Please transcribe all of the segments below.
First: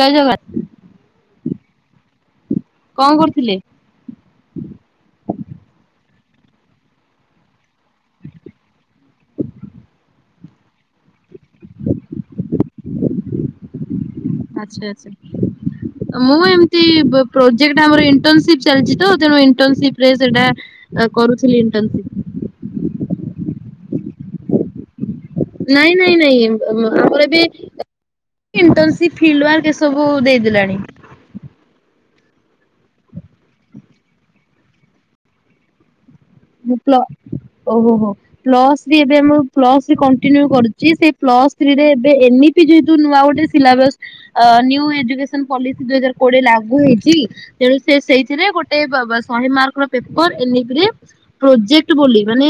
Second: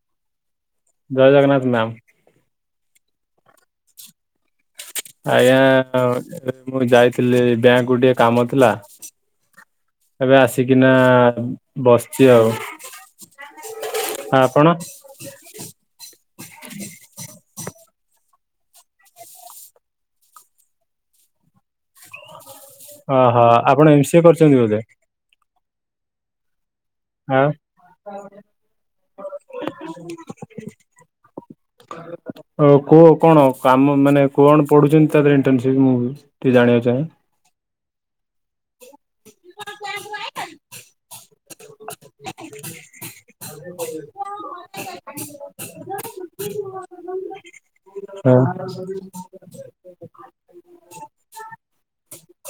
ଜୟ ଜଗନ୍ ଜୟ ଜଗନ୍ନାଥ ମ୍ୟାମ୍। କଣ କରୁଥିଲେ? ଆଜ୍ଞା ମୁଁ ଯାଇଥିଲି ବ୍ୟାଙ୍କ ଗୋଡେ କାମ ଥିଲା ଏବେ ଆସିକିନା ବସିଛି ଆଉ ଆଉ ଆପଣ? ଆଚ୍ଛା ଆଚ୍ଛା। ମୁଁ ଏମିତି ପ୍ରୋଜେକ୍ଟ ଆମର ଇଣ୍ଟସିପ୍ ଚାଲିଛି ତ ତେଣୁ ଇଣ୍ଟରସିପ୍ ରେ ସେଟା କରୁଥିଲି ଇଣ୍ଟର୍ସିପ୍। ଓହୋ ଆପଣ ଏମ ସିଏ କରିଛନ୍ତି ବୋଧେ? ନାଇଁ ନାଇଁ ନାଇଁ [unintelligible] ପୁରାବୀ ଆଉ ଇଣ୍ଟନସିପ୍ ଫିଲ ୱାର୍କ ଏ ସବୁ ଦେଇଦେଲାଣି। [unintelligible] ଓ କୁହ କଣ କାମ ମାନେ କଣ ପଢ଼ୁଛନ୍ତି ତାରେ ଇଣ୍ଟନ୍ସିପ୍ ମୁଁ ଟିକେ ମୁଁ ଜାଣିବାକୁ ପ୍ଳ ଚାହେଁ ଓହୋ ପ୍ଲସ ବି ଏବେ ଆମ ପ୍ଲସ ଥ୍ରି କଣ୍ଟିନ୍ୟୁ କରୁଛି ସେ ପ୍ଲସ ଥ୍ରି ରେ ଏବେ ଏମିତି ଯେହେତୁ ନୂଆ ଗୋଟେ ସିଲାବାସ୍ ଅ ନିଉ ଏଜୁକସନ୍ ପଲିସି ଦୁଇ ହଜାର କୋଡ଼ିଏ ଲାଗୁ ହେଇଛି ତେଣୁ ସେ ହଁ ସେଇଥିରେ ଗୋଟେ ବ ବ ଶହେ ମାର୍କ ର ପେପର୍ [unintelligible] ପ୍ରୋଜେକ୍ ବୋଲି ମାନେ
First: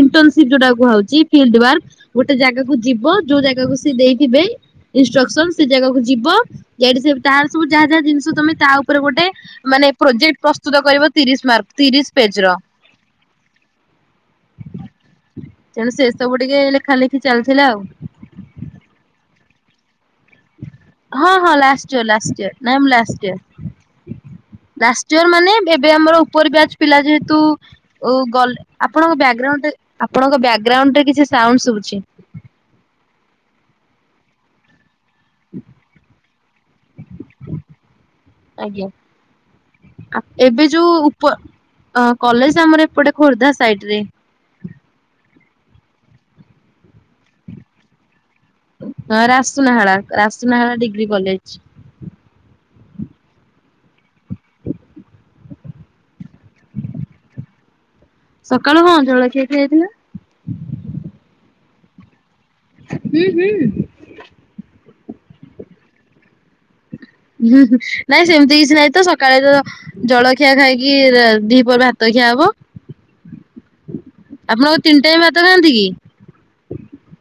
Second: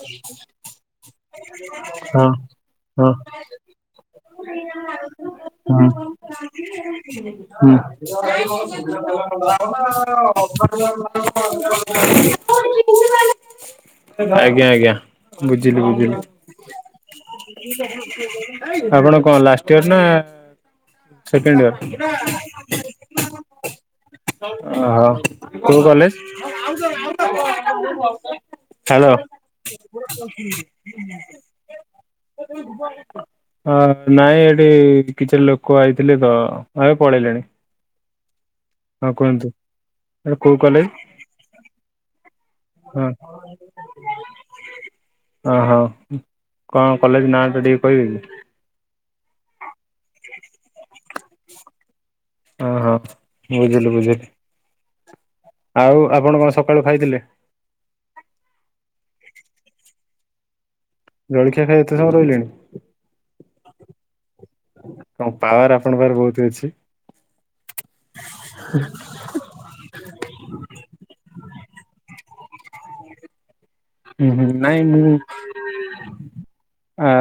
ଇଣ୍ଟନ୍ସିପ ଯୋଉଟା କୁହାଯାଉଛି ଫିଲ୍ଡ ୱାର୍କ ହଁ ଗୋଟେ ଜାଗାକୁ ହଁ। ହୁଁ। ଯିବ ଯୋଉ ଜାଗାକୁ ସିଏ ଦେଇଥିବେ ଇଣ୍ଟ୍ରକ୍ସନ ସେ ହୁଁ। ଜାଗାକୁ ଯିବ ଯଠି ତାର ସବୁ ଯାହା ଯାହା ଜିନିଷ ତମେ ତା ଉପରେ ଗୋଟେ ମାନେ ପ୍ରୋଜେକ୍ଟ ପ୍ରସ୍ତୁତ କରିବ ତିରିଶ ମାର୍କ ତିରିଶ ପଜ୍ ର। ଆଜ୍ଞା ଆଜ୍ଞା। ବୁଝିଲି ତେଣୁ ସେ ବୁଝିଲି ସବୁ ଟିକେ ଲେଖା ଲେଖି ଚାଲିଥିଲା ଆଉ। [unintelligible] ଆପଣ କଣ ଲାଷ୍ଟ ଇୟର ନା? ହଁ ହଁ second last year? Last year ନାଇଁ ମୁଁ ଲାଷ୍ଟ ଇୟର। ଲାଷ୍ଟ ଓହୋ ଇୟର ମାନେ କୋଉ ଏବେ କଲେଜ? ଆମର ଉପର ବ୍ୟାଚ୍ ପିଲା ଯେହେତୁ ଓ ଗଲେ ଆପଣଙ୍କ ହ୍ୟାଲୋ। ବ୍ୟାଗ୍ରାଉଣ୍ଡରେ ଆପଣଙ୍କ ବ୍ୟାଗ୍ରାଉଣ୍ଡରେ କିଛି ସାଉଣ୍ଡ ଶୁଭୁଛି। ହଁ ନାଇଁ ଏଠି କିଛି ଲୋକ ଆଇଥିଲେ ତ ଏବେ ପଳେଇଲେଣି। ଆଜ୍ଞା ହଁ କୁହନ୍ତୁ ଆ କୋଉ କଲେଜ? ପ ଅ କଲେଜ ଆମର ହଁ ଏପଟେ ଖୋର୍ଦ୍ଧା ସାଇଟ୍ ରେ ଅ ହଁ କଣ କଲେଜ ନାଁଟା ଟିକେ କହିବେ କି? ହଁ ରାସୁନହାଳା ରାସୁନହାଳା ଡିଗ୍ରୀ କଲେଜ୍। ଓହୋ ବୁଝିଲି ବୁଝିଲି। ଆଉ ଆପଣ କଣ ସକାଳୁ ଖାଇଥିଲେ? ସକାଳୁ କଣ ଜଳଖିଆ ଖିଆହେଇଥିଲା। ଜଳଖିଆ ଖାଇ ଏତେ ସମୟ ରହିଲେଣି? ହୁଁ ହୁଁ। କଣ ପାୱାର ଆପଣଙ୍କ ପାଖରେ ବହୁତ ଅଛି। ନାଇଁ ସେମିତି କିଛି ନାଇଁ ତ ସକାଳେ ତ ଜଳଖିଆ ଖାଇକି ଦି ପରେ ହାତ ଖିଆ ହବ। ହୁଁ ହୁଁ ଆପଣଙ୍କ ନାଇଁ ତିନି ମୁଁ ଟାଇମ ଭାତ ଖାଆନ୍ତି କି? ଆ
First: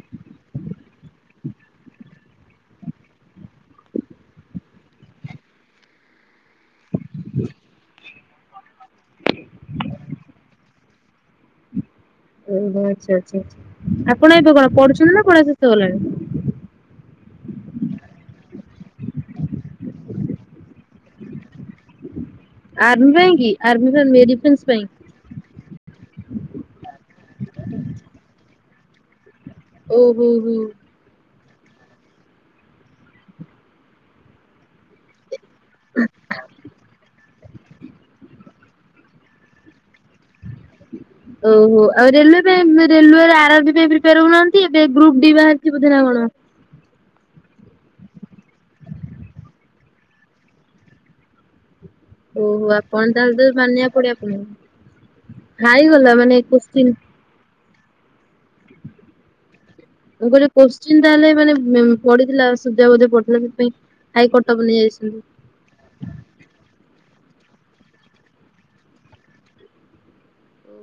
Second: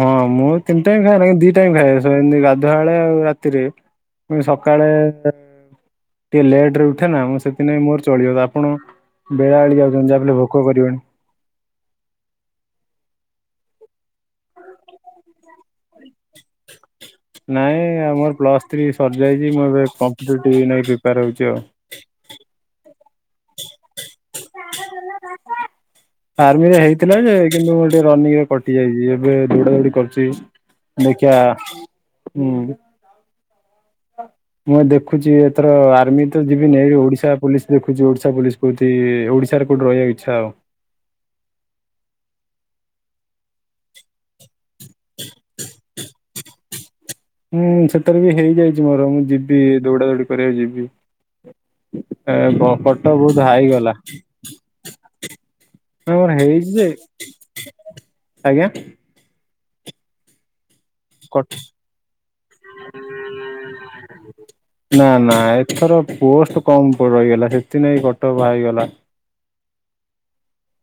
ହଁ ମୁଁ ତିନି ଟାଇମ ଖାଏନି ଦି ଟାଇମ ଖାଏ, ଏମତି ଗାଧୁଆଳେ ଆଉ ରାତିରେ। ମୁଁ ସକାଳେ ଟିକେ ଲେଟ ରେ ଉଠେ ନା ମୁଁ ସେଥିନାଇଁ ମୋର ଚଳିବ, ଆପଣ ବେଳାବେଳି ଯାଉଛନ୍ତି ଯାହାବି ହେଲେ ଭୋକ କରିବଣି। ଓହୋ ଆଚ୍ଛା ଆଚ୍ଛା ଆଛା ଆପଣ ଏବେ କଣ ପଢୁଛନ୍ତି ନା ପଢା ଶେଷ ହେଲାଣି? ନାଇଁ ଆମର ପ୍ଲସ୍ ଥ୍ରୀ ସରିଯାଇଛି ମୁଁ ଏବେ କମ୍ପିଟେଟିଭ୍ ନେଇ ପ୍ରିପେୟାର ହେଉଛି ଆଉ। ଆର୍ମି ପାଇଁକି ଆର୍ମି ଫାର୍ମୀ [inaudible] ଆର୍ମିରେ ହେଇଥିଲା ଯେ କିନ୍ତୁ ମୁ ଟିକେ ରନିଂରେ କଟି ଯାଇଛି ଏବେ ଦୌଡା ଦୌଡି ଓହୋ କରୁଛି। ହୋ। ଦେଖିଆ ହୁଁ ମୁଁ ଦେଖୁଛି ଏଥର ଆର୍ମି ତ ଯିବିନି, ଏଇ ଯୋଉ ଓଡିଶା ପୋଲିସ ଦେଖୁଛି ଓଡିଶା ପୋଲିସ କୋଉଠି ଓଡିଶାରେ କୋଉଠି ରହିବାକୁ ଇଚ୍ଛା ଆଉ। ଓହୋ ଆଉ ରେଲୱେ ପାଇଁ ରେଲୱ ର ଆର ଆର ବି ପାଇଁ ପ୍ରି ପ୍ରିପେୟାର ହେଉନାହାନ୍ତି ଏବେ ଗ୍ରୁପ ଡି ବାହାରିଛି ବୋଧେ ନା କଣ। ହୁଁ ସେଥିରେ ବି ହେଇଯାଇଛି ମୋର, ମୁଁ ଯିବି ଦୌଡା ଦୌଡି କରିବାକୁ ଯିବି। ଏ ଓହୋ ଆପଣ କଟଅଫ ତାହେଲେ ବହୁତ ତ ହାଇ ମାନିବାକୁ ଗଲା। ପଡିବ ଆପଣଙ୍କୁ। ହାଇଗଲା ମୋର ମାନେ ହେଇଛି ଯେ, କୋଶ୍ଚିନ୍। ଆଜ୍ଞା ମୁଁ କହିଲି କ୍ୱଶ୍ଚିନ୍ ତାହେଲେ ମାନେ ପଡିଥିଲା ସୂଜ୍ୟା ବୋଧେ ପଡିଥିଲା ସେଥିପାଇଁ ହାଇ କଟଅଫ୍ ନା ନେଇଯାଇଛନ୍ତି। ନା ଏଥର ପୋଷ୍ଟ କମ ରହିଗଲା ସେଥିପାଇଁ କଟଅଫ୍ ହାଇ ଗଲା।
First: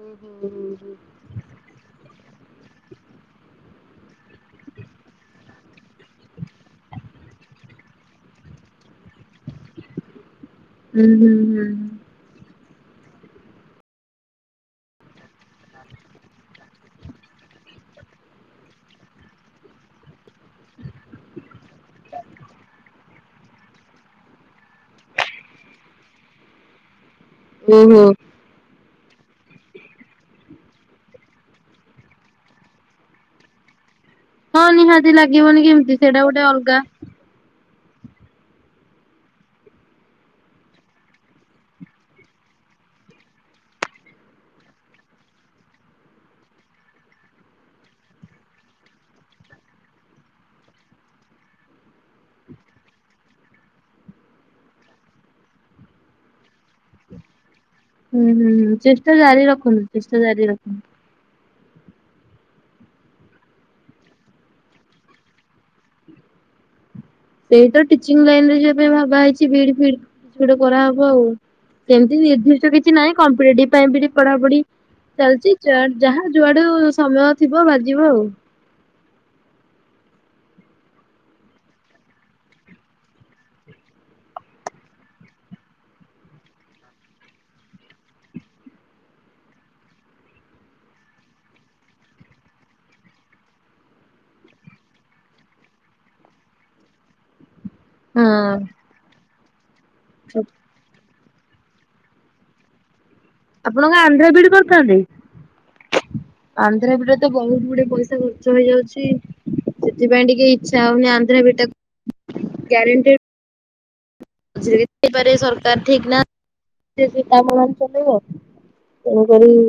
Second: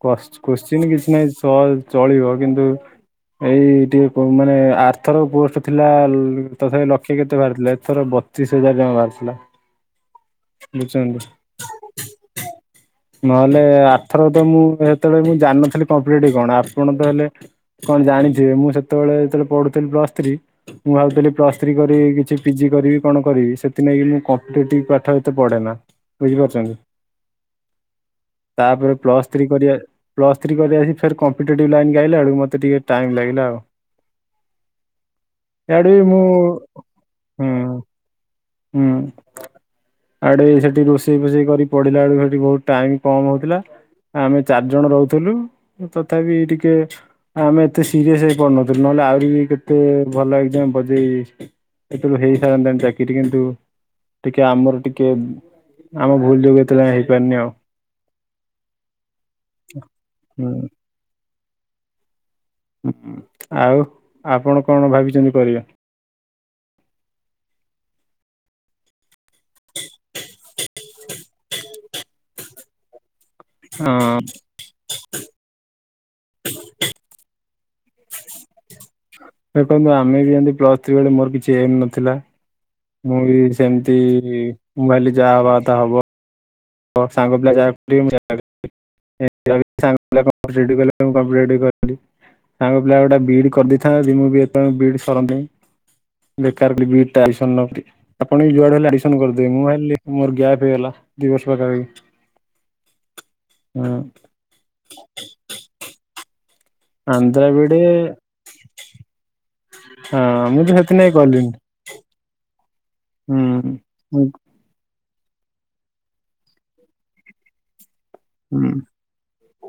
କସ୍ ହୁଁ କୋଶ୍ଚିିନ ହୁଁ କିଛି ନାହିଁ ସ୍ ଚଳିବ କିନ୍ତୁ ଏଇ ଟିକେ ମାନେ ଆରଥର ପୋଷ୍ଟ ଥିଲା ତଥାପି ଲକ୍ଷେ କେତେ ବାହାରିଥିଲା ଏଥର ବ ପଚିଶ ହଜାର ଜମା ବାହାରିଥିଲା। ହୁଁ ବୁଝୁଛନ୍ତି। ହୁଁ ହୁଁ। ନହେଲେ ଆରଥର ତ ମୁଁ ସେତେବେଳେ ମୁଁ ଜାଣିନଥିଲି କମ୍ପିଟେଟିଭ କଣ, ଆପଣ ତ ହେଲେ କଣ ଜାଣିଥିବେ ମୁଁ ସେତେବେଳେ ଯେତେବେଳେ ପଢୁଥିଲି ପ୍ଲସ ଥ୍ରୀ ମୁଁ ଭାବୁଥିଲି ପ୍ଲସ ଥ୍ରୀ କରିବି କିଛି ପି ଜି କରିବି କଣ କରିବି ସେଥିନାଗି ମୁଁ କମ୍ପିଟେଟିଭ ପାଠ ଏତେ ପଢେନା। ବୁଝିପାରୁଛନ୍ତି? ଓ ହୋ। ତାପରେ ପ୍ଲସ୍ ଥ୍ରୀ କରିବା ପ୍ଲସଥ୍ରୀ କରି ଆସି ଫେର କମ୍ପିଟେଟିଭ୍ ଲାଇନ୍ କି ଆଇଲା ବେଳକୁ ମୋତେ ଟିକେ ଟାଇମ୍ ଲାଗିଲା ଆଉ। ହଁ ନିହାତି ଲାଗିବନି ଇଆଡେ କେମିତି ବି ମୁଁ ସେଇଟା ଗୋଟେ ଅଲଗା। ହୁଁ ହୁଁ। ଆଡେ ସେଠି ରୋଷେଇ ଫୋଷେଇ କରି ପଢିଲା ବେଳକୁ ସେଠି ବହୁତ ଟାଇମ କମ ହଉଥିଲା। ଆମେ ଚାରି ଜଣ ରହୁଥିଲୁ ତଥାପି ଟିକେ ଆମେ ଏତେ ସିରିଏସ ହେଇ ପଢିନଥିଲୁ ନହେଲେ ଆହୁରି ବି କେତେ ଭଲ ଏକ୍ସାମ ବଜେଇ ଏତେବେଳକୁ ହେଇସାରନ୍ତାଣି ଚାକିରି କିନ୍ତୁ ଟିକେ ଆମର ଟିକେ ଆମ ଭୁଲ ଯୋଗୁ ଏତେ ଯାଏଁ ହେଇପାରନି ଆଉ। ହୁଁ ହୁଁ ହୁଁ ଚେଷ୍ଟା ଜାରି ରଖନ୍ତୁ, ଚେଷ୍ଟା ହୁଁ ଜାରି ରଖନ୍ତୁ। ହୁଁ ଆଉ ଆପଣ କଣ ଭାବିଛନ୍ତି କରିବେ? ସେଇତ ଟିଚିଂ ଲାଇନ ରେ ଯିବା ପାଇଁ ଭାବା ହେଇଛି ବିଡ ଫିଡ କିଛି ଗୋଟେ କରାହବ ଆଉ। ସେମତି ନିର୍ଦ୍ଦିଷ୍ଟ କିଛି ନାହିଁ କମ୍ପିଟେଟିଭ ପାଇଁ ବି ହଁ ପଢାପଢି ଚାଲିଛି। ଯା ଯାହା ଯୁଆଡୁ ସମୟ ଥିବ ବାଜିବ ଆଉ। ଦେଖନ୍ତୁ ଆମେ ବି ଏମିତି ପ୍ଲସ୍ ଥ୍ରୀ ବେଳେ ମୋର କିଛି ଏମ ନଥିଲା। ମୁଁ ବି ସେମିତି ମୁଁ ଭାବିଲି ଯାହା ହବାକଥା ହବ। ମୋ ସାଙ୍ଗପିଲା ଯାହା କରୁଥିବେ ମୁଁ ସେଇଆ କରେ [inaudible] ସାଙ୍ଗ ପିଲା ଗୋଟେ ବିଡ କରିଦେଇଥାନ୍ତା ଯଦି ମୁଁ ବି ଏତେବେଳକୁ ବିଡି ସରନ୍ତିଣି। [unintelligible] ବିଟା ଇସନ ନି [inaudible] ଆପଣବି ଯୁଆଡେ ହେଲେ ଆକ୍ସନ କରିଦେବେ ମୁଁ ଭାବିଲି ମୋର ହଁ। ଗ୍ୟାପ୍ ହେଇଗଲା ଦି ବର୍ଷ ପାଖାପାଖି। ଆପଣ ହଁ କଣ ଆନ୍ଧ୍ରା ବିଡି କରିଥାନ୍ତେ? ଆନ୍ଧ୍ରବିଡରେ ତ ଆନ୍ଧ୍ରା ବହୁତ ବିଇଡି ଗୁଡେ ପଇସା ଖର୍ଚ୍ଚ ହେଇଯାଉଛି। ହଁ ସେଥିପାଇଁ ଟିକେ ମୁଁ ତ ଇଚ୍ଛା ହଉନି ସେଥିଲାଗି କଲିନି ଆନ୍ଧ୍ରବିଡ ଟା ଗାରେଣ୍ଟି ହୁଁ ଝଇପାରିବ ସରକାର ଠିକ ନା କାମ ମାନ ଚଲେଇବ। ହୁଁ ତଣ କରିବି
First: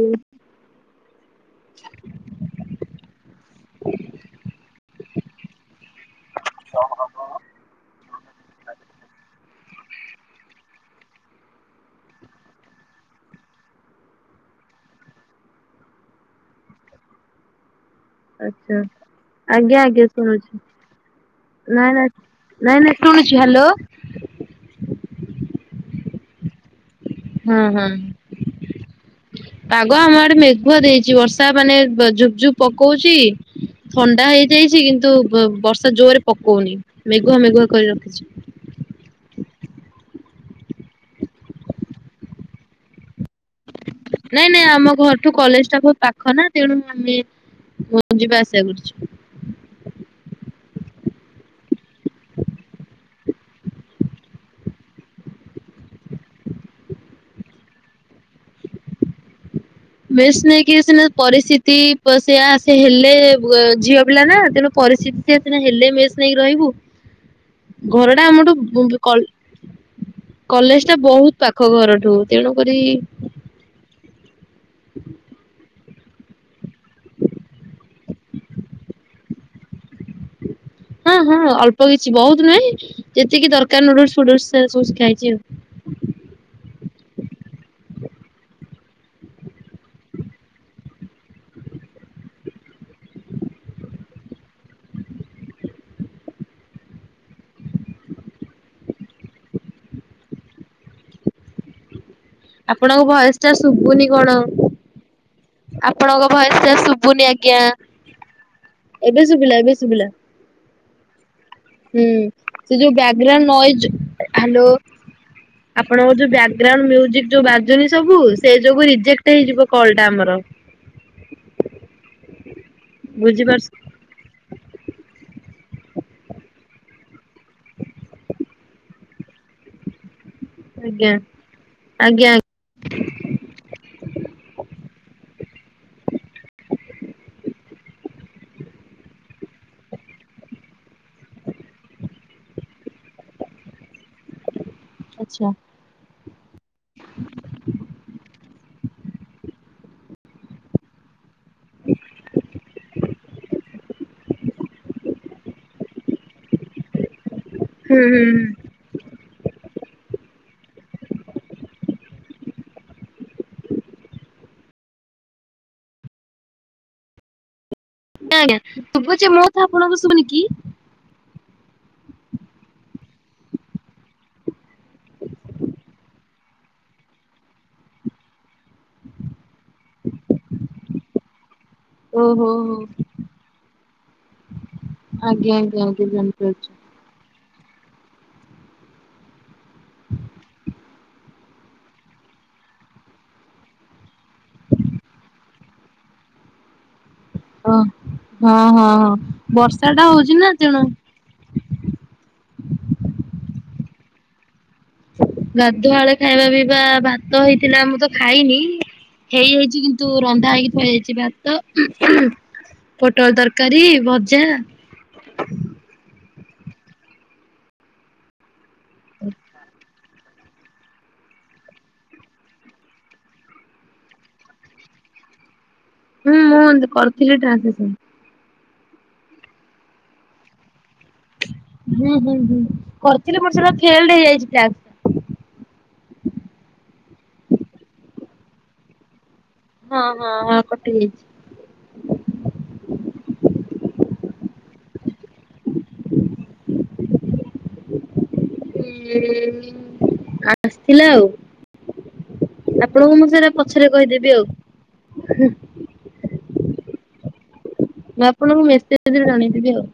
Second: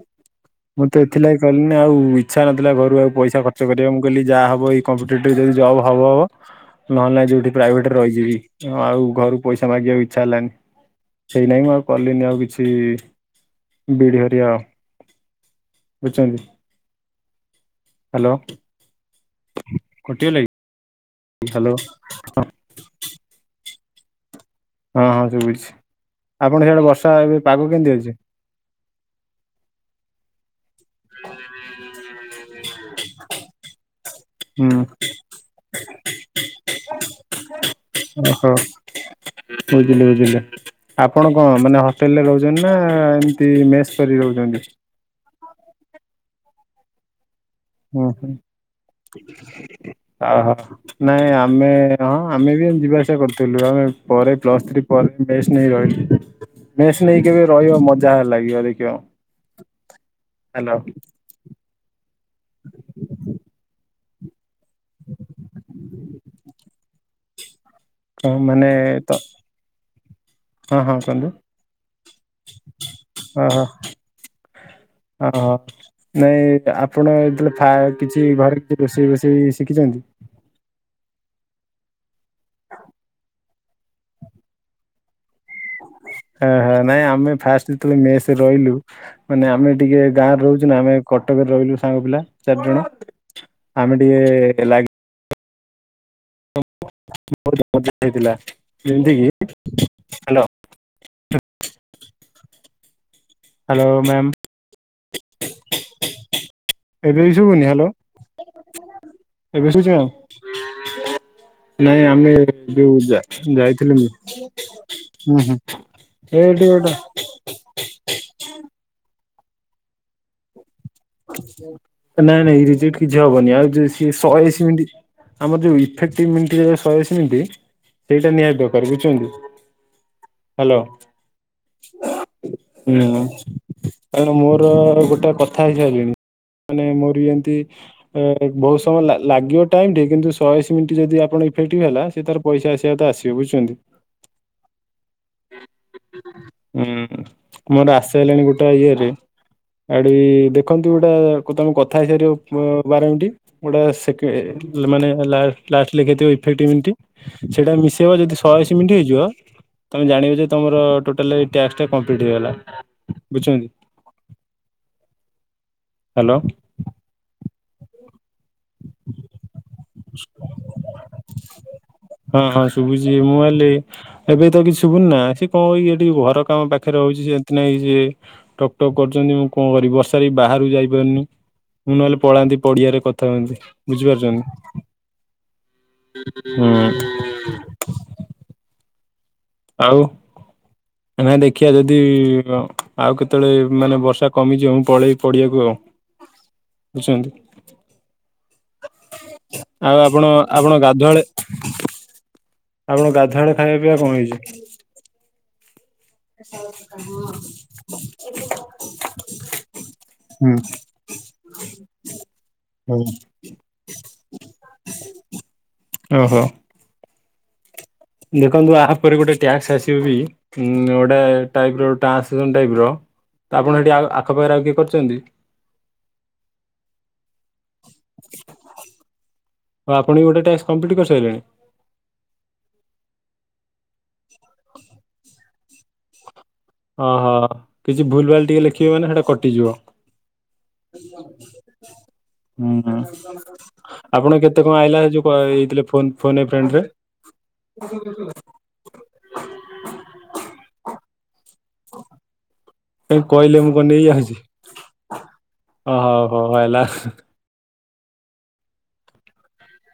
ମୁଁ ତ ଏଥିଲାଗି କହିଲିନି ଆଉ ଇଚ୍ଛା ନଥିଲା ଘରୁ ଆଉ ପଇସା ଖର୍ଚ୍ଚ କରିବାକୁ ମୁଁ କହିଲି ଯାହା ହବ ଏଇ କମ୍ପିଟେଟିଭ୍ ଯଦି ଜବ୍ ହବ ହବ ନହେଲେ ଯେଉଁଠି ପ୍ରାଇଭେଟରେ ରହିଯିବି ଆଉ ଘରକୁ ପଇସା ମାଗିବାକୁ ଇଚ୍ଛା ହେଲାନି। ସେଇ ନାହିଁ ମୁଁ ଆଉ କଲିିନି ଆଉ କିଛି ବିଡ଼ି ହରିଆ ଆଛା ଆଜ୍ଞା ଆଜ୍ଞା କଟିଗଲା ଶୁଣୁଛିୁ। କି ହ୍ୟାଲୋ ନାଇଁ ନାଇ [unintelligible] [unintelligible] ହ୍ୟାଲୋ ହଁ ହଁ ସବୁଝଛି ଆପଣ ହାଆଡେ ବର୍ଷ ହଁ ହଁ ପାଗ ଆମ ଗଟେ ମେଘୁଆ ଦେଇଛି। ବର୍ଷା ମାନେ ଝୁପ ଝୁପ ପକଉଛି ଥଣ୍ଡା ହୁଁ ହେଇଯାଇଛି କିନ୍ତୁ ବର୍ଷା ଜୋରରେ ପକଉନି ମେଘୁଆ ମେଘୁଆ କରି ରଖିଛି। ଓହୋ ବୁଝିଲି ବୁଝିଲି ଆପଣ କଣ ମାନେ ହୋଟେଲ ରେ ରହୁଛନ୍ତି ନା ମେସ୍ କରି ନାଇଁ ରହୁଛନ୍ତି? ନାଇଁ ଆମ ଘରଠୁ କଲେଜ ଟା ବହୁ ପାଖ ନା ତେଣୁ ଆମେ ହୁଁ ଯିବା ଆସିବା କରୁଛୁ। ହୁଁ ହ ହୋ। ନାଇଁ ଆମେ ହଁ ଆମେ ବି ଯିବା ଆସିବା କରୁଥିଲୁ ଆମେ ପରେ ପ୍ଲସ ଥ୍ରୀ ୁ ମେ ନେଇ ରଛି ମେସ୍ ନେଇ କେବେ ରହିବ। ମଜା ହେ ଲାଗିବ ଦେଖିବ। ବେସ୍ ନକ ହ୍ୟାଲୋ ସନା ପରିସ୍ଥିତି ସେଆ ସେ ହେଲେ ଝିଅ ପିଲା ନା ତେଣୁ ପରିସ୍ଥିତି ହେଲେ ମେସ୍ ନେଇକି ରହିବୁ। ଘରଟା କଣ ଆମଠୁ ମାନେ [unintelligible] ତ ହଁ କଲେଜ ହଁ ଟା କୁହନ୍ତୁ ବହୁତ ପାଖ ଘରଠୁ ତେଣୁକରି ଓ ହୋ ଅ ହୋ ନାଇଁ ଆପଣ ଯେତେବେଳେ କିଛି ଘରେ କିଛି ରୋଷେଇ ବଷେଇ ଶିଖିଛନ୍ତି? ହଁ ହଁ ଅଳ୍ପ କିଛି ବହୁତ ନୁହେଁ ଯେତିକି ଦରକାର ନୁଡୁସ ଫୁଡୁଲସ ସବୁ ଶିକାଇଛି ଆଉ। ହ ହ ନାଇଁ ଆମେ ଫାଷ୍ଟ ଯେତେବେଳେ ମେସ ରହିଲୁ ମାନେ ଆମେ ଟିକେ ଗାଁରେ ରହୁଛୁ ନା ଆମେ କଟକରେ ରହିଲୁ ସାଙ୍ଗ ପିଲା ଚାରି ଜଣ। ଆମେ ଟିକେ ଲାଗି [unintelligible] ଯେମିତି କିି ହ୍ୟାଲୋ ଆପଣଙ୍କ ଭଏସ ଟା ହ୍ୟାଲୋ ଶୁଭୁନି ମ୍ୟାମ୍ କଣ ଆପଣଙ୍କ ଭଏସ ଟା ଏବେ ଶୁଭୁନି ବି ଆଜ୍ଞା। ହ୍ୟାଲୋ ଏବେ ଶୁଭିଲା ଏବେ ଶୁଭିଲା ହୁଁ ନାଇଁ ହୁଁ ଆମେ ସେ ଯୋଉ ବ୍ୟାକଗ୍ରାଉଣ୍ଡ ନଏଜ ଯାଇଥିଲୁ ହ୍ୟାଲୋ ହୁଁ ହୁଁ। ଆପଣଙ୍କ ଯୋଉ ଏଇଠି ବ୍ୟାଗ୍ରାଉଣ୍ଡ ଗୋଟେ ମ୍ୟୁଜିକ୍ ଯୋଉ ବାଜୁନି ସବୁ ସେ ଯୋଗୁ ରିଜେକ୍ଟ ହେଇଯିବ କଲ୍ଟା ଆମର। ନାଇଁ ନାଇଁ ରିଜେକ୍ଟ କିଛି ହବନି ବୁଝିପାରୁଛ ଆଉ ଯଉ ଶହେ ଅଶୀ ମିନିଟ ଆମର ଯୋଉ ଇଫେକ୍ଟିଭ ମିନିଟ ଶହେ ଅଶୀ ମିନିଟ୍। ସେଇଟା ନିହାତି ଦରକାର ବୁଝୁଛନ୍ତି? [inaudible] ହ୍ୟାଲୋ। ଆଜ୍ଞା ଆଜ୍ଞା ହୁଁ କ ମୋର ଗୋଟେ କଥା ହେଇ ସାରିଲିଣି। ମାନେ ମୋରବି ଏନ୍ତି ବହୁତ ସମୟ ଲାଗିବ ଟାଇମ ଟିକେ କିନ୍ତୁ ଶହେଶ ମିନିଟ ଯଦି ଆପଣ ଇଫେକ୍ଟିଭ ହେଲା। ସେ ତାର ପଇସା ଆସିବା ତ ଆସିବ ବୁଝୁଛନ୍ତି? ଆଛା। ହୁଁ ମୋର ଆସ ହେଲାଣି ଗୋଟେ ଇଏରେ ଆଡୁ ବି। ଦେଖନ୍ତୁ ଗୋଟେ ତମେ କଥା ହେଇସାରିବ ବାର ମିନିଟି ଗୋଟେ ସେକେ ମାନେ ହେଲା। ଲାଷ୍ଟ ଲେ ଇଫେକ୍ଟ ମିନିଟ ସେଇଟା ହୁଁ ମିଶେଇବ ହୁଁ ଯଦି ହୁଁ। ଶହେଅଶୀ ମିନିଟ ହେଇଯିବ। ତମେ ଜାଣିବ ଯେ ତମର ଟୋଟାଲ ଏଇ ଟାସ୍କଟା କମ୍ପ୍ଲିଟ୍ ହେଇଗଲା ବୁଝୁଛନ୍ତି? ହାଲୋ। ଆ ଆଜ୍ଞା ଶୁଛୁଚୀ ମୋ କଥା ଆପଣଙ୍କୁ ଶୁଭୁନି କି? ହଁ ହଁ ଶୁଭୁଛି ମୁଁ କହିଲି। ଏବେ ତ କିଛି ଶୁଭୁନି ନା ସେ କଣ ଏଇ ଟିକି ଘର କାମ ବା ପାଖରେ ରହୁଛି ସେମିତି ନାଇଁ ସିଏ ଟକ୍ ଟକ୍ କରୁଛନ୍ତି ମୁଁ କଣ କରିବି ବର୍ଷାରେ ବାହାରକୁ ଯାଇପାରୁନି। ମୁଁ ନହେଲେ ଓହୋ ହୋ ପଳାନ୍ତି ପଡିଆରେ କଥା ହୁଅନ୍ତି ବୁଝିପାରୁଛନ୍ତି। ଆଜ୍ଞା ଆଜ୍ଞା ଆ ହୁଁ। ଆଉ। ନାଇଁ ଦେଖିବା ଯଦି ଆଉ କେତେବେଳେ ମାନେ ବର୍ଷା କମିଯିବ ମୁଁ ପଳେଇବି ପଡିିବାକୁ ଆଉ- ବୁଝଛନ୍ତି ଓ ହଁ ହଁ ହଁ ଆଉ ବର୍ଷାଟା ଆପଣ ହଉଛି ନା ଆପଣ ତେଣୁ। ଗାଧୁଆଳେ ଆପଣ ଗାଧୁଆ ବେଳେ ଖାଇବା ପିଇବା କଣ ହେଇଛି? ଗାଧୁଆ ବେଳେ ଖାଇବା ପିଇବା ଭାତ ହେଇଥିଲା ମୁଁ ତ ଖାଇନି। ହେଇଯାଇଛି କିନ୍ତୁ ହୁଁ ରନ୍ଧା ହେଇକି ଥୁଆଯାଇଛି ଭାତ। ହୁଁ। ପୋଟଳ ତରକାରୀ, ଭଜା। ଓହୋ। ଦେଖନ୍ତୁ ଆ ଆହାପରେ ଗୋଟେ ଟ୍ୟାକ୍ସ ଆସିବ ବି ଉଁ ଗୋଟେ ଟାଇପର ଟ୍ରାନ୍ସକ୍ରିପସନ ଟାଇପ ର। ତ ଆପଣ ଏଇଠି ଆଖପାଖରେ ଆଉ କିଏ କରିଛନ୍ତି? ହୁଁ ମୁଁ କରୁଥିଲି ଟ୍ରାନ୍ସଲେଶନ। ଓ ଆପଣ ବି ଗୋଟେ ଟ୍ୟାକ୍ସ କମ୍ପ୍ଲିଟ କରିସାରିଲେଣି? ହୁଁ ହୁଁ ହୁଁ କରିଥିଲି ମୋର ସେଟା ଫେଲେଡ ହେଇଯାଇଛି ଟ୍ୟାକ୍ସ। ଓହୋ କିଛି ଭୁଲ ଭାଲ ଟିକେ ଲେଖିବେ ମାନେ ସେଟା କଟିଯିବ। ହଁ ହଁ ହଁ କଟି ଯାଇଛି ଅହ। ଆପଣ କେତେ କଣ ଆଇଲା ଏଇ ଯୋଉ କ ଏଇଥିଲେ ଫୋନ ଫୋନ ଏ ଫ୍ରେଣ୍ଡରେ? ହୁଁ ଆସିଥିଲା ଆଉ। ଆପଣଙ୍କୁ କାଇଁ ମୁଁ ସେଇଟା କହିଲେ କଣ ପଛରେ କହିଦେବି ଆଉ ହୁଁ। ଓ ହଉ ହଉ ହେଲା। ମୁଁ ଆପଣଙ୍କୁ ମେସେଜରେ ଜଣେଇ ଦେବି ଆଉ।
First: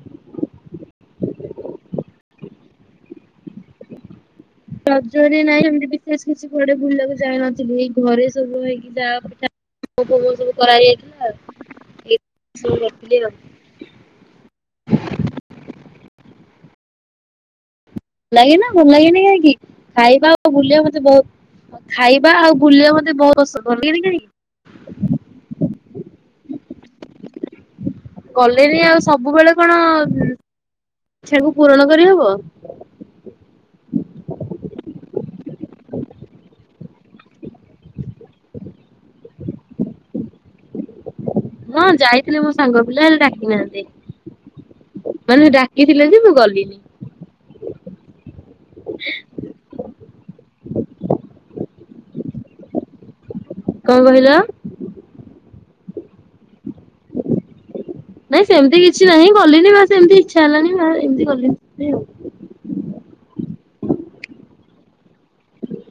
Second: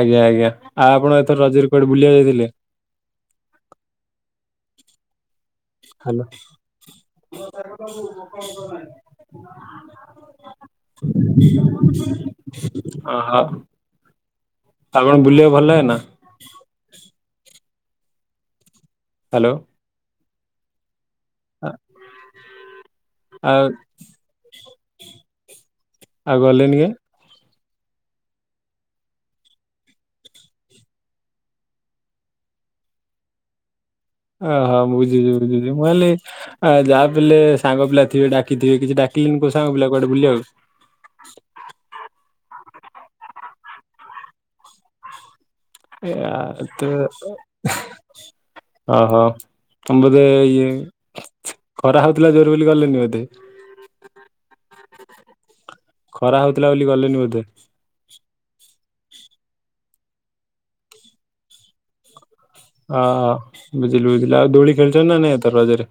ଆଜ୍ଞା ଆଜ୍ଞା ଆଉ ଆପଣ ଏଥର ରଜରେ କୁଆଡେ ବୁଲିବାକୁ ଯାଇଥିଲେ? ରଜରେ ନାହି। ହାଲୋ ବିଶେଷ କିଛି କୁଆଡେ ବୁଲିବାକୁ ଯାଇନଥିଲି ଏଇ ଘରେ ସବୁ ହେଇକି ଯାହା ପିଠା। ମୋ ପୁଅ ସବୁ କରାଇଯାଇଥିଲା ଆଉ ସବୁ କରିଥିଲି ଆଉ। ଆଉ କଣ ବୁଲିବାକୁ ଭଲ ଲାଗେ ନା? ଭଲ ଲାଗେ ନା ଭଲ ଲାଗେନି ହାଲୋ କାହିଁକି ଖାଇବା ଆଉ ବୁଲିବା ମତେ ବହୁ ଖାଇବା ଆଉ ବୁଲିବା ମତେ ବହୁତ ଆଉ ପସନ୍ଦ ଭଲ ଲାଗେନି କାହିଁକି। ଆଉ ଗଲେନି କାହିଁ ଗଲେନି ଆଉ ସବୁବେଳେ କଣ ଉଁ ଇଚ୍ଛାକୁ ପୂରଣ କରିହବ? ଅ ହଉ ବୁଝୁଛିୁ ବୁଝୁଛି ମୁଁ କହିଲି। ଆ ଯାହା ବି ହେଲେ ସାଙ୍ଗ ପିଲ ଥିବେ ଡାକିଥିବେ କିଛି ଡାକିଲେନି କଉ ସାଙ୍ଗ ପିଲା କୁଆଡେ ବୁଲିବାକୁ? ହଁ ଯାଇଥିଲେ ମୋ ସାଙ୍ଗ ପିଲା ହେଲେ ଡାକି ନାହାଁନ୍ତି ମାନେ ଡ଼ା ଏୟା ତ। ଅହୋ ତମେ ବଧେ ଇଏ। ଖରା ହଉଥିଲା ଜୋର ବୋଲି ଗଲେନି ବୋଧେ? କଣ କହିଲ? ଖରା ହଉଥିଲା ବୋଲି ଗଲେନି ବୋଧେ? ନାଇଁ ସେମିତି କିଛି ନାହିଁ ଗଲିନି ବାସ ଏମିତି ଇଚ୍ଛା ହେଲାନି ନା ଏମିତି ଗଲିନି ଆଉ। ହଁ ବୁଝିଲି ବୁଝିଲି ଆଉ ଦୋଳି ଖେଳିଚ ନା ନାଇଁ ଏଥର ରଜରେ?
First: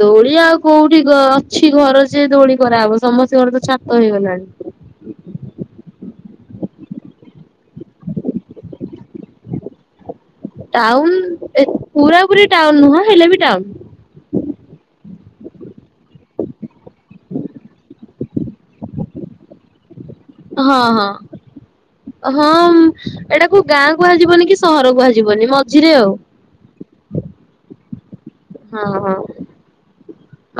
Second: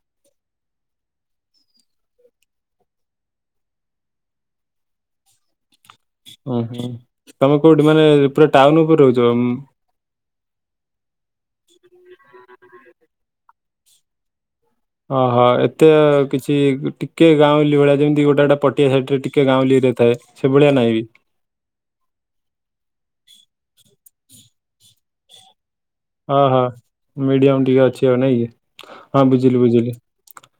ଦୋଳି ଆଉ କୋଉଠି ଗ ଅଛି ଘର ଯେ ଦୋଳି କରାହବ ସମସ୍ତିଙ୍କର ତ ଛାତ ହେଇଗଲାଣି। ଉଁ ହୁଁ ତମେ କୋଉଠି ମାନେ ପୁରା ଟାଉନ ଉପରେ ରହୁଛ ଉଁ? ଟାଉନ ଏ ପୁରାପୁରି ଟାଉନ ନୁହଁ ହେଲେ ବି ଟାଉନ। ଓହୋ ଏତେ କିଛି ଟିକେ ଗାଉଁଲି ଭଳିଆ ଯେମିତି ଗୋଟେ ଗଟେ ପଟିଆ ସାଇଡ ରେ ଟିକେ ଗାଉଁଲି ରେ ଥାଏ। ସେଭଳିଆ ହଁ ନାହିଁ ବି ହଁ। ହଁ ଏଟାକୁ ଗାଁ କୁହାଯିବନି କି ସହର କୁହାଯିବନି ମଝିରେ ଆଉ। ଓହୋ ମିଡିୟମ ଟିକେ ଅଛି। ଆଉ ନାଇଁ କି ହଁ ହଁ ବୁଝିଲି ବୁଝିଲି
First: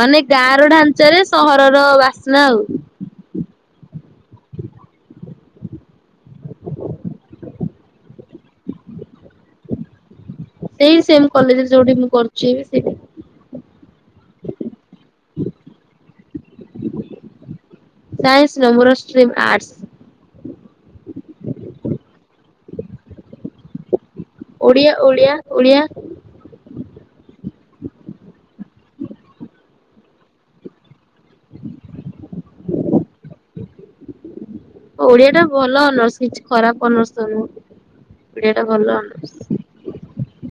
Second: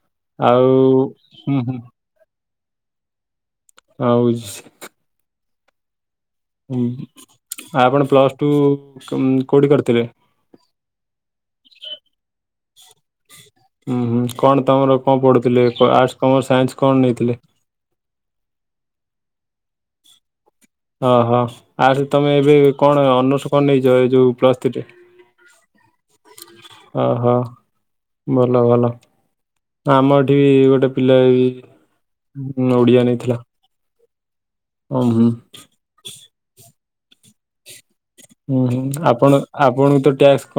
ମାନେ ଗାଁ ଆଉ ର ଢାଞ୍ଚାରେ ହୁଁ ହୁଁ ସହରର ବାସ୍ନା ଆଉ। ହଉଛି ହୁଁ ଆପଣ ପ୍ଲସ୍ଟୁ ଉମ୍ କୋଉଠି କରିଥିଲେ? ଏଇ ସେମ୍ କଲେଜରେ ଯୋଉଠି ମୁଁ କରୁଛି ଏବେ ସେଇଠି। ହୁଁ ହୁଁ କଣ ତମର କଣ ପଢ଼ୁଥିଲେ ଆର୍ଟସ୍ କମର୍ସ ସାଇନ୍ସ କଣ ନେଇଥିଲେ? ସାଇନ୍ସ ନୁହଁ ମୋର ଷ୍ଟ୍ରିମ୍ ଆର୍ଟସ। ଅ ହ ଆଠୁ ତମେ ଏବେ କଣ ଅନର୍ଶ କଣ ନେଇଛ ଏ ଯୋଉ ଓଡ଼ିଆ ଓଡ଼ିଆ ଓଡ଼ିଆ। ଅ ହ ଭଲ ଭଲ। ଆମ ଏଠି ବି ଗୋଟେ ପିଲା ବି ଓଡିଆ ନେଇଥିଲା। ହୁଁ ହୁଁ। ଓଡିଆ ଟା ଭଲ ଅନର୍ସ କିଛି ଖରାପ ଅନର୍ସ ତ ନୁହଁ। ଓଡିଆ ହୁଁ ଟା ହୁଁ ଭଲ ଅନର୍ସ। ଆପଣ ଆପଣଙ୍କୁ ତ ଟ୍ୟାସ୍କ